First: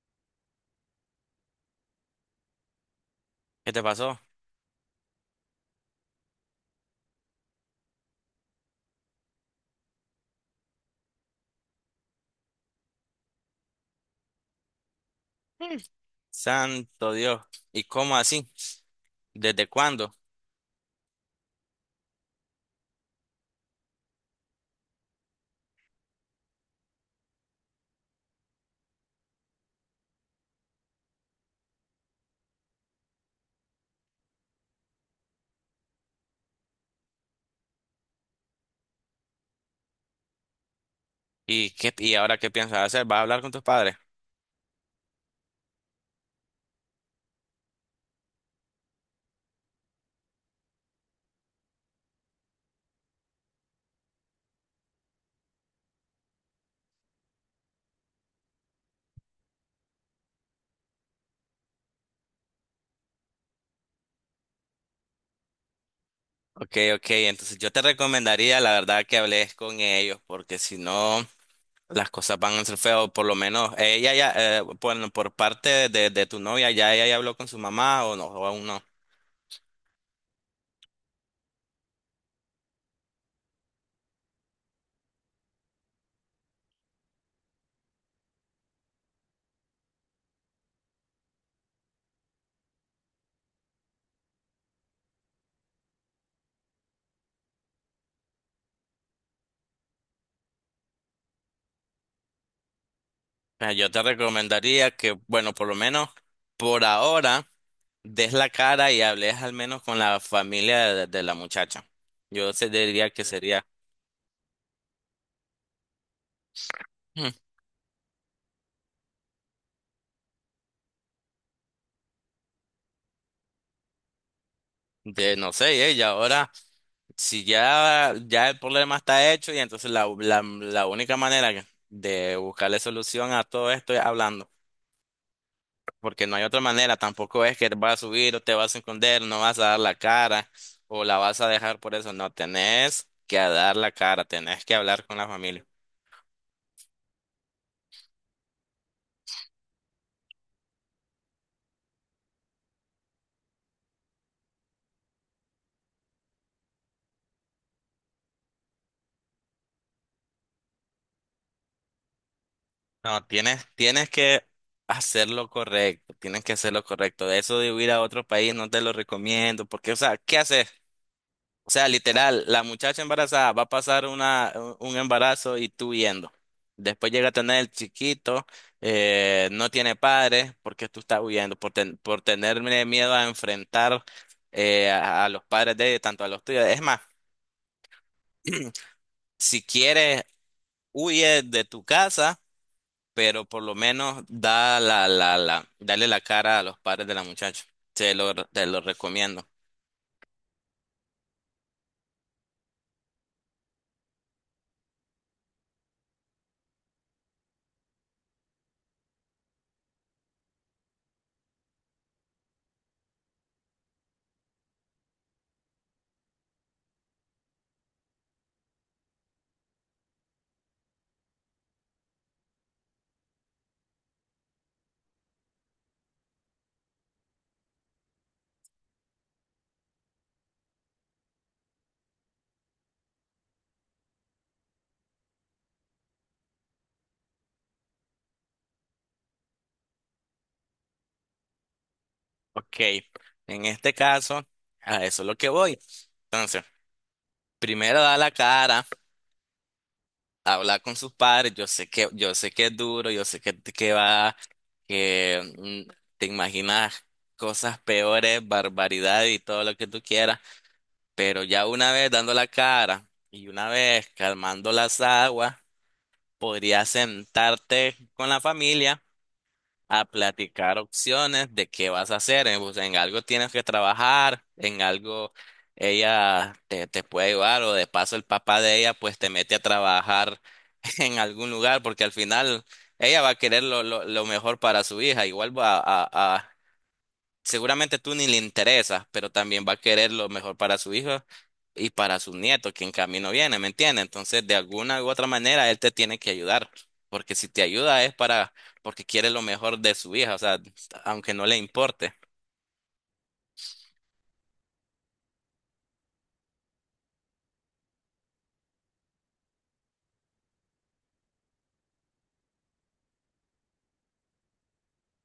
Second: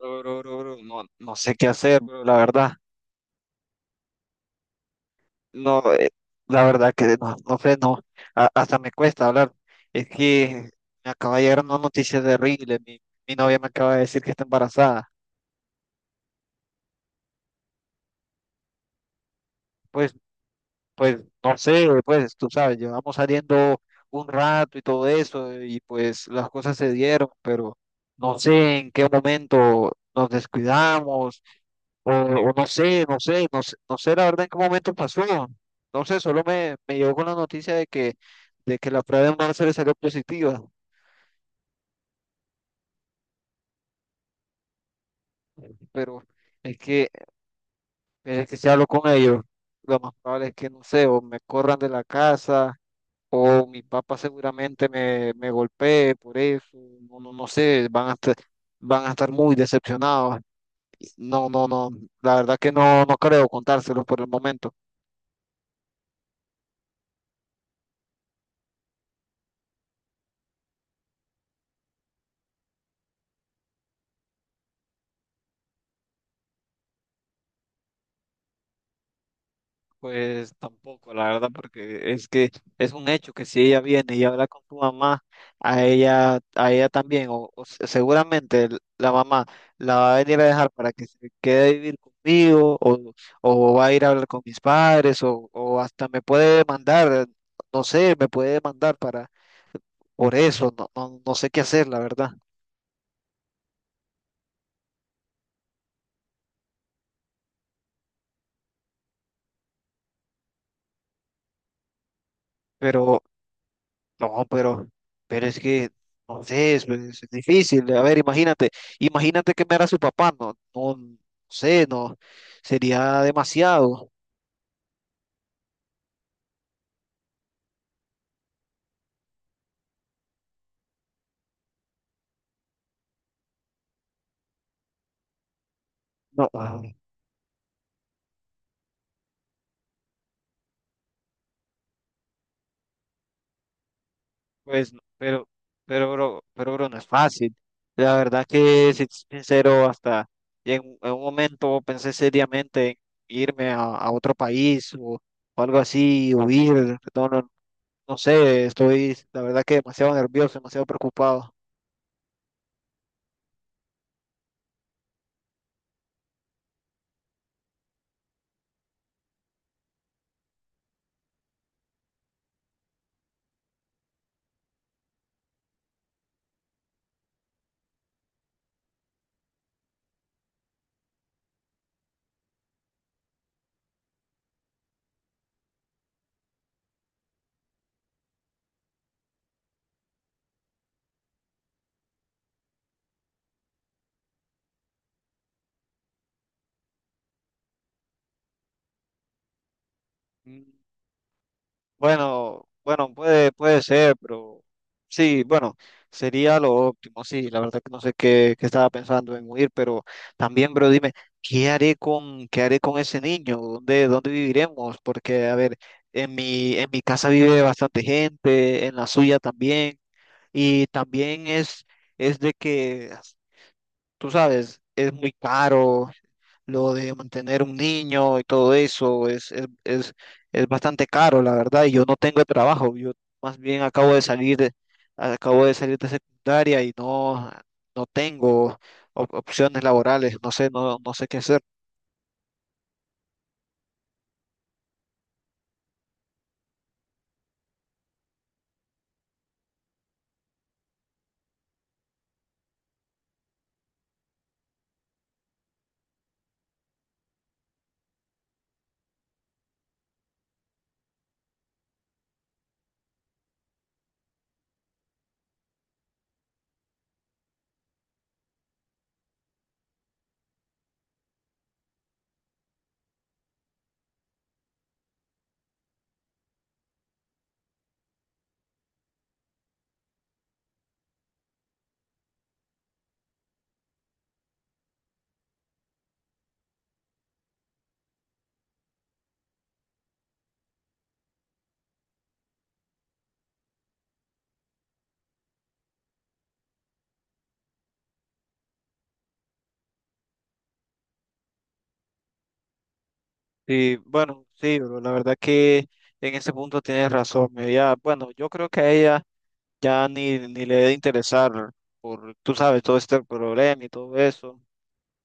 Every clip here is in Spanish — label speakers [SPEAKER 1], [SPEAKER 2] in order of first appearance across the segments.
[SPEAKER 1] Bro, bro, bro, bro, no, no sé qué hacer, bro, la verdad.
[SPEAKER 2] ¿Qué te pasó?
[SPEAKER 1] No, la verdad que no, no sé, no. a- hasta me cuesta hablar. Es que me acaba de llegar una noticia terrible. Mi novia me acaba de decir que está embarazada.
[SPEAKER 2] Mm. Santo Dios. ¿Y cómo así? ¿Desde
[SPEAKER 1] Pues,
[SPEAKER 2] cuándo?
[SPEAKER 1] pues, no sé, pues, tú sabes, llevamos saliendo un rato y todo eso, y pues las cosas se dieron, pero no sé en qué momento nos descuidamos. O no sé, no sé la verdad en qué momento pasó. No sé, solo me llegó con la noticia de que la prueba de embarazo le salió positiva,
[SPEAKER 2] ¿Y ahora qué piensas hacer? ¿Vas a hablar con tus padres?
[SPEAKER 1] pero es que, es que si hablo con ellos, lo más probable es que, no sé, o me corran de la casa, o mi papá seguramente me golpee por eso, no, no, no sé, van a estar muy decepcionados. No, no, no, la verdad que no, no creo contárselos por el momento.
[SPEAKER 2] Ok, ok. Entonces yo te recomendaría, la verdad, que hables con ellos, porque si no, las cosas van a ser feas. Por lo menos ella ya, bueno, por parte de tu novia, ya ella ya habló con su mamá o no, o aún no.
[SPEAKER 1] Pues tampoco, la verdad, porque es que es un hecho que si ella viene y habla con tu mamá, a ella también, seguramente la mamá la va a venir a dejar para que se quede a vivir conmigo, o va a ir a hablar con mis padres, o hasta me puede demandar, no sé, me puede demandar para por eso, no, no, no sé qué hacer, la verdad.
[SPEAKER 2] Yo te recomendaría que, bueno, por lo menos por ahora, des la cara y hables al menos con la familia de la muchacha. Yo se diría
[SPEAKER 1] Pero
[SPEAKER 2] que sería.
[SPEAKER 1] No, pero, pero es que, no sé, es
[SPEAKER 2] Hmm.
[SPEAKER 1] difícil. A ver, imagínate que me era su papá, no, no, no sé, no, sería demasiado.
[SPEAKER 2] No sé, y ahora, si ya el problema está hecho, y entonces la única manera de buscarle solución a todo esto es hablando, porque no hay
[SPEAKER 1] No,
[SPEAKER 2] otra
[SPEAKER 1] ah,
[SPEAKER 2] manera, tampoco es que te vas a subir o te vas a esconder, no vas a dar la cara o la vas a dejar por eso, no, tenés que dar la cara, tenés que
[SPEAKER 1] pues, no,
[SPEAKER 2] hablar con la familia,
[SPEAKER 1] pero, bro, no es fácil. La verdad que, si te soy sincero, hasta en un momento pensé seriamente en irme a otro país o algo así, huir, no, no, no sé, estoy, la verdad que demasiado nervioso, demasiado preocupado.
[SPEAKER 2] no, tienes que hacer lo correcto, tienes que hacer lo correcto, de eso de huir a otro país no te lo recomiendo, porque, o sea, ¿qué haces? O sea, literal, la muchacha embarazada va a pasar una, un embarazo y tú huyendo. Después llega a tener el chiquito, no tiene padres porque tú estás huyendo, por tenerle miedo a enfrentar a los padres de ella, tanto a los tuyos. Es más, si quieres, huye de tu casa, pero por lo menos da la, la, la, dale la cara a los padres de la muchacha. Te lo recomiendo.
[SPEAKER 1] Bueno, bueno, puede ser, pero sí, bueno, sería lo óptimo, sí, la verdad que no sé qué estaba pensando en huir, pero también, bro, dime, ¿qué haré con ese niño? ¿Dónde viviremos? Porque, a ver, en mi casa vive bastante gente, en la suya también, y también es de que, tú sabes, es muy caro, lo de mantener un niño y todo eso es bastante caro, la verdad, y yo no tengo trabajo, yo más bien acabo de salir de secundaria y no, no tengo opciones laborales, no sé, no, no sé qué hacer.
[SPEAKER 2] Ok, en este caso, a eso es lo que voy. Entonces. Primero da la cara, habla con sus padres, yo sé que es duro, yo sé que, que mm, te imaginas cosas peores, barbaridad y todo lo que tú quieras, pero ya una vez dando la cara y una vez calmando las aguas, podrías sentarte con la familia a platicar opciones de qué vas a hacer. Pues, en algo tienes que trabajar, en algo ella te puede ayudar o de paso el papá de ella pues te mete a trabajar en algún lugar porque al final ella va a querer lo mejor para su hija. Igual a, seguramente tú ni le interesas, pero también va a querer lo mejor para su hijo y para su nieto, que en camino viene, ¿me entiendes? Entonces, de alguna u otra manera, él te tiene que ayudar, porque si te ayuda porque quiere lo mejor de su hija, o sea, aunque no le importe.
[SPEAKER 1] Y bueno, sí, bro, la verdad que en ese punto tienes razón, bueno, yo creo que a ella ya ni le debe interesar por, tú sabes, todo este problema y todo eso.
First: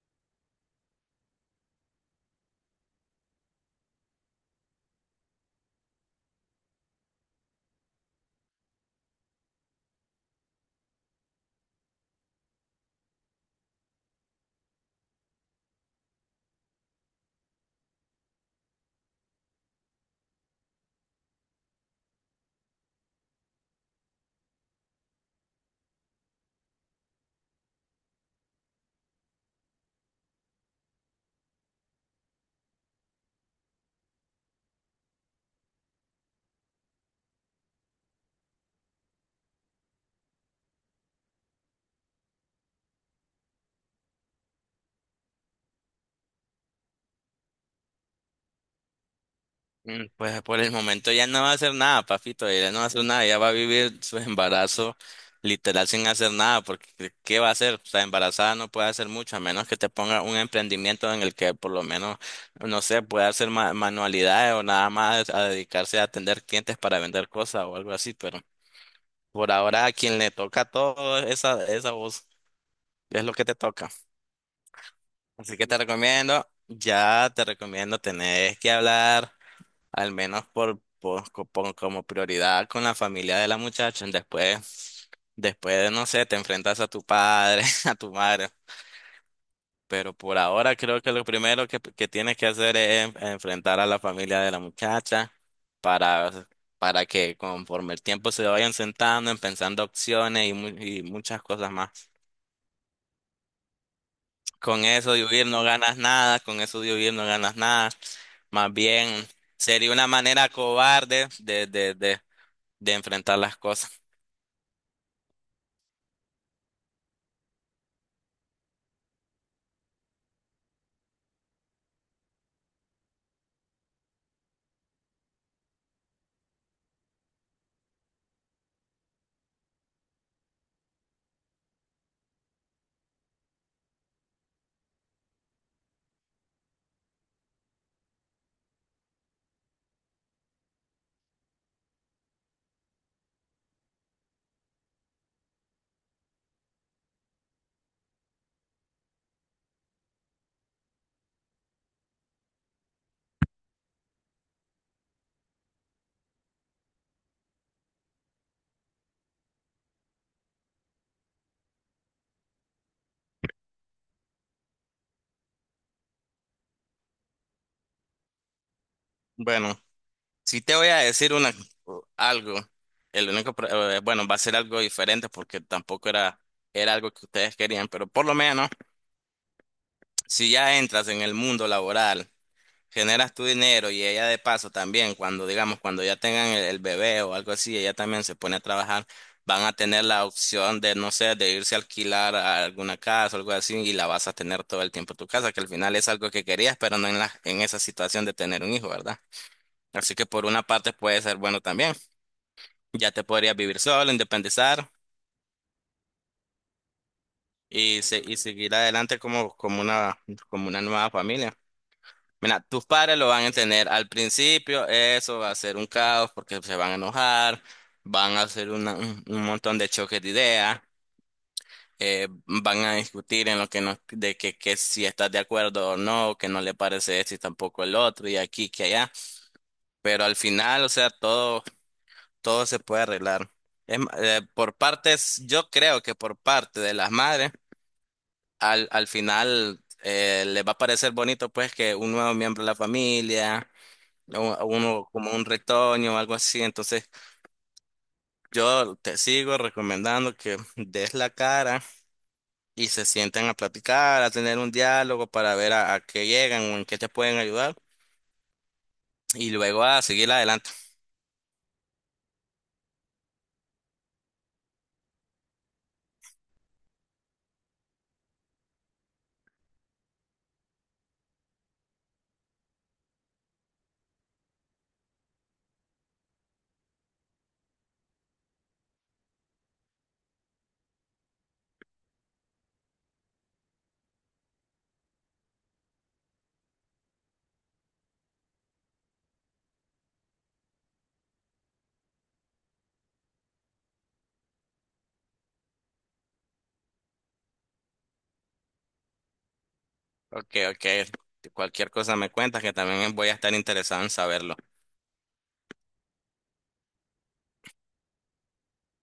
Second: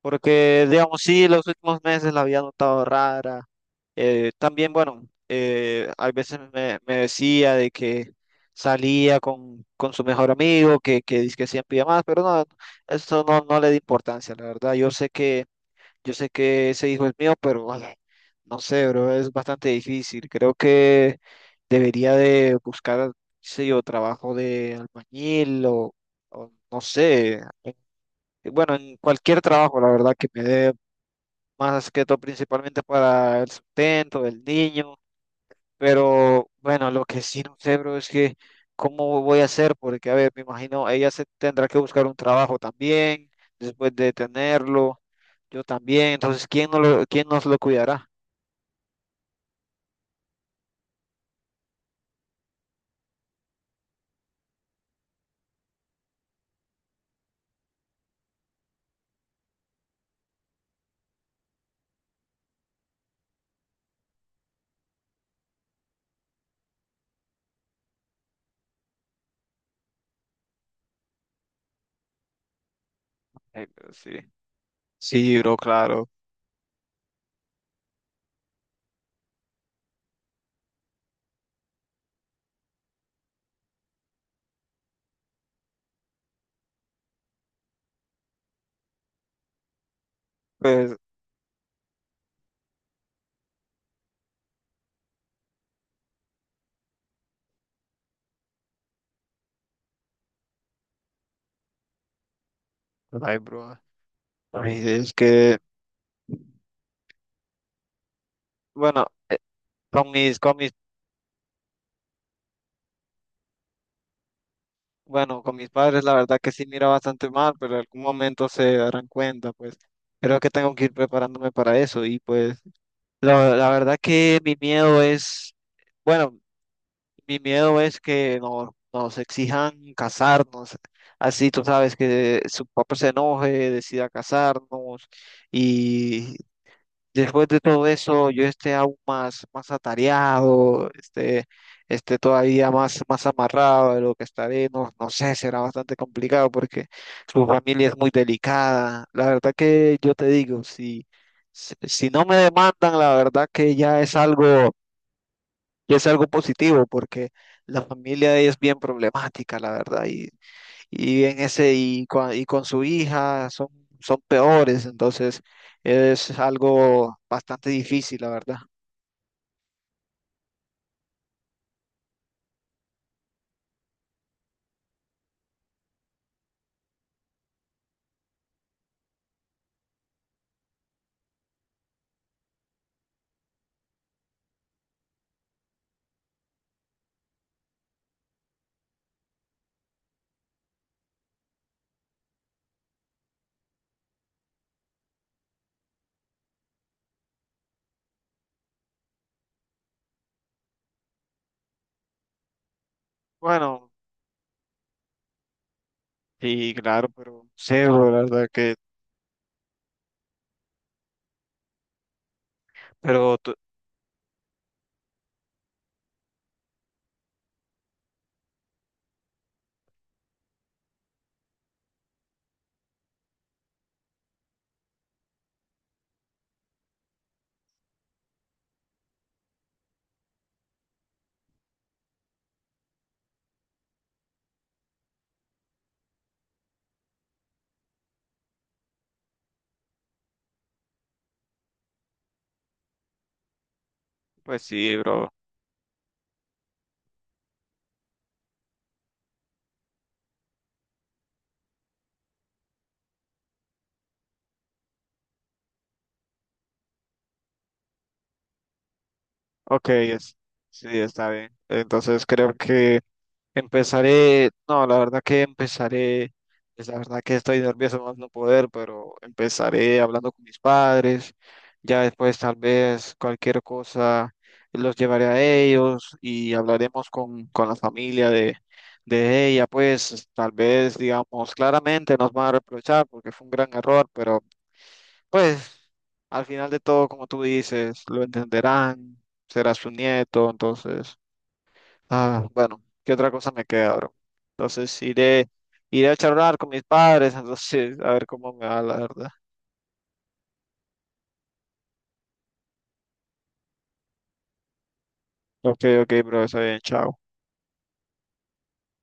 [SPEAKER 1] Porque, digamos, sí, los últimos meses la había notado rara. También, bueno, a veces me decía de que salía con su mejor amigo, que dizque siempre iba más, pero no, eso no, no le di importancia, la verdad. Yo sé que ese hijo es mío, pero ay, no sé, bro, es bastante difícil. Creo que debería de buscar, qué sé yo, trabajo de albañil o no sé. Eh, bueno, en cualquier trabajo, la verdad, que me dé más que todo principalmente para el sustento del niño, pero bueno, lo que sí no sé, bro, es que cómo voy a hacer, porque a ver, me imagino, ella se tendrá que buscar un trabajo también, después de tenerlo, yo también, entonces, ¿quién, no lo, quién nos lo cuidará?
[SPEAKER 2] Pues por el momento ya no va a hacer nada, papito, ella no va a hacer nada, ella va a vivir su embarazo literal sin hacer nada, porque ¿qué va a hacer? O sea, embarazada no puede hacer mucho, a menos que te ponga un emprendimiento en el que por lo menos, no sé, pueda hacer manualidades o nada más a dedicarse a atender clientes para vender cosas o algo así, pero por ahora a quien le toca todo esa voz es lo que te
[SPEAKER 1] Ay,
[SPEAKER 2] toca.
[SPEAKER 1] pero sí. Sí, bro,
[SPEAKER 2] Así que te
[SPEAKER 1] claro,
[SPEAKER 2] recomiendo, ya te recomiendo, tenés que hablar al menos como prioridad con la familia de la muchacha. Después, no sé, te enfrentas a tu padre, a tu madre. Pero por ahora
[SPEAKER 1] pues,
[SPEAKER 2] creo que lo primero que tienes que hacer es enfrentar a la familia de la muchacha para, para que conforme el tiempo se vayan sentando, en pensando opciones y muchas cosas más.
[SPEAKER 1] ay, bro, ay,
[SPEAKER 2] Con eso
[SPEAKER 1] es
[SPEAKER 2] de huir
[SPEAKER 1] que,
[SPEAKER 2] no ganas nada, con eso de huir no ganas nada. Más
[SPEAKER 1] bueno,
[SPEAKER 2] bien sería una
[SPEAKER 1] con mis,
[SPEAKER 2] manera
[SPEAKER 1] con mis
[SPEAKER 2] cobarde de enfrentar las cosas.
[SPEAKER 1] Bueno, con mis padres la verdad que sí mira bastante mal, pero en algún momento se darán cuenta, pues creo que tengo que ir preparándome para eso y pues la verdad que mi miedo es, bueno, mi miedo es que nos exijan casarnos, así tú sabes que su papá se enoje, decida casarnos. Después de todo eso, yo esté aún más, más atareado, esté todavía más, más amarrado de lo que estaré, no, no sé, será bastante complicado porque su familia es muy delicada. La verdad que yo te digo, si, si no me demandan, la verdad que ya es algo positivo porque la familia de ella es bien problemática, la verdad, y en ese y con su hija son, son peores, entonces es algo bastante difícil, la verdad.
[SPEAKER 2] Bueno, si te voy a decir algo, bueno, va a ser algo diferente porque tampoco era algo que ustedes querían, pero por lo menos, si ya entras en el mundo laboral, generas tu dinero y ella de paso también, cuando digamos, cuando ya tengan el bebé o algo así, ella también se pone a trabajar, van a tener la opción de, no sé, de irse a alquilar a alguna casa o algo así y la vas a tener todo el tiempo en tu casa, que al final es algo que querías, pero no en esa situación de tener un hijo, ¿verdad? Así que por una parte puede ser bueno también. Ya te podrías vivir
[SPEAKER 1] Bueno,
[SPEAKER 2] solo, independizar
[SPEAKER 1] sí, claro, pero sí,
[SPEAKER 2] y,
[SPEAKER 1] bro, la
[SPEAKER 2] se- y
[SPEAKER 1] verdad que,
[SPEAKER 2] seguir adelante como, como una nueva familia. Mira, tus padres lo
[SPEAKER 1] pero
[SPEAKER 2] van a
[SPEAKER 1] tú-
[SPEAKER 2] entender. Al principio eso va a ser un caos porque se van a enojar, van a hacer un montón de choques de ideas, van a discutir en lo que no, de que si estás de acuerdo o no, que no le parece esto y tampoco el otro y aquí que allá. Pero al final, o sea, todo se puede arreglar. Por partes, yo creo que por parte de las madres, al final les va a parecer bonito pues que un nuevo miembro de la familia,
[SPEAKER 1] pues sí,
[SPEAKER 2] uno
[SPEAKER 1] bro.
[SPEAKER 2] como un retoño o algo así. Entonces, yo te sigo recomendando que des la cara y se sienten a platicar, a tener un diálogo para ver a qué llegan o en qué te pueden ayudar y luego
[SPEAKER 1] Ok,
[SPEAKER 2] a seguir
[SPEAKER 1] es,
[SPEAKER 2] adelante.
[SPEAKER 1] sí, está bien. Entonces creo que empezaré, no, la verdad que empezaré, es la verdad que estoy nervioso más no poder, pero empezaré hablando con mis padres, ya después tal vez cualquier cosa los llevaré a ellos y hablaremos con la familia de ella, pues tal vez digamos claramente nos van a reprochar porque fue un gran error, pero pues al final de todo, como tú dices, lo entenderán, será su nieto, entonces... Ah, bueno, ¿qué otra cosa me queda, bro? Entonces iré, iré a charlar con mis padres, entonces a ver cómo me va, la verdad.
[SPEAKER 2] Ok, ok. Cualquier cosa me cuentas que también voy a estar interesado en saberlo.
[SPEAKER 1] Ok, ok, bro, está bien, chao.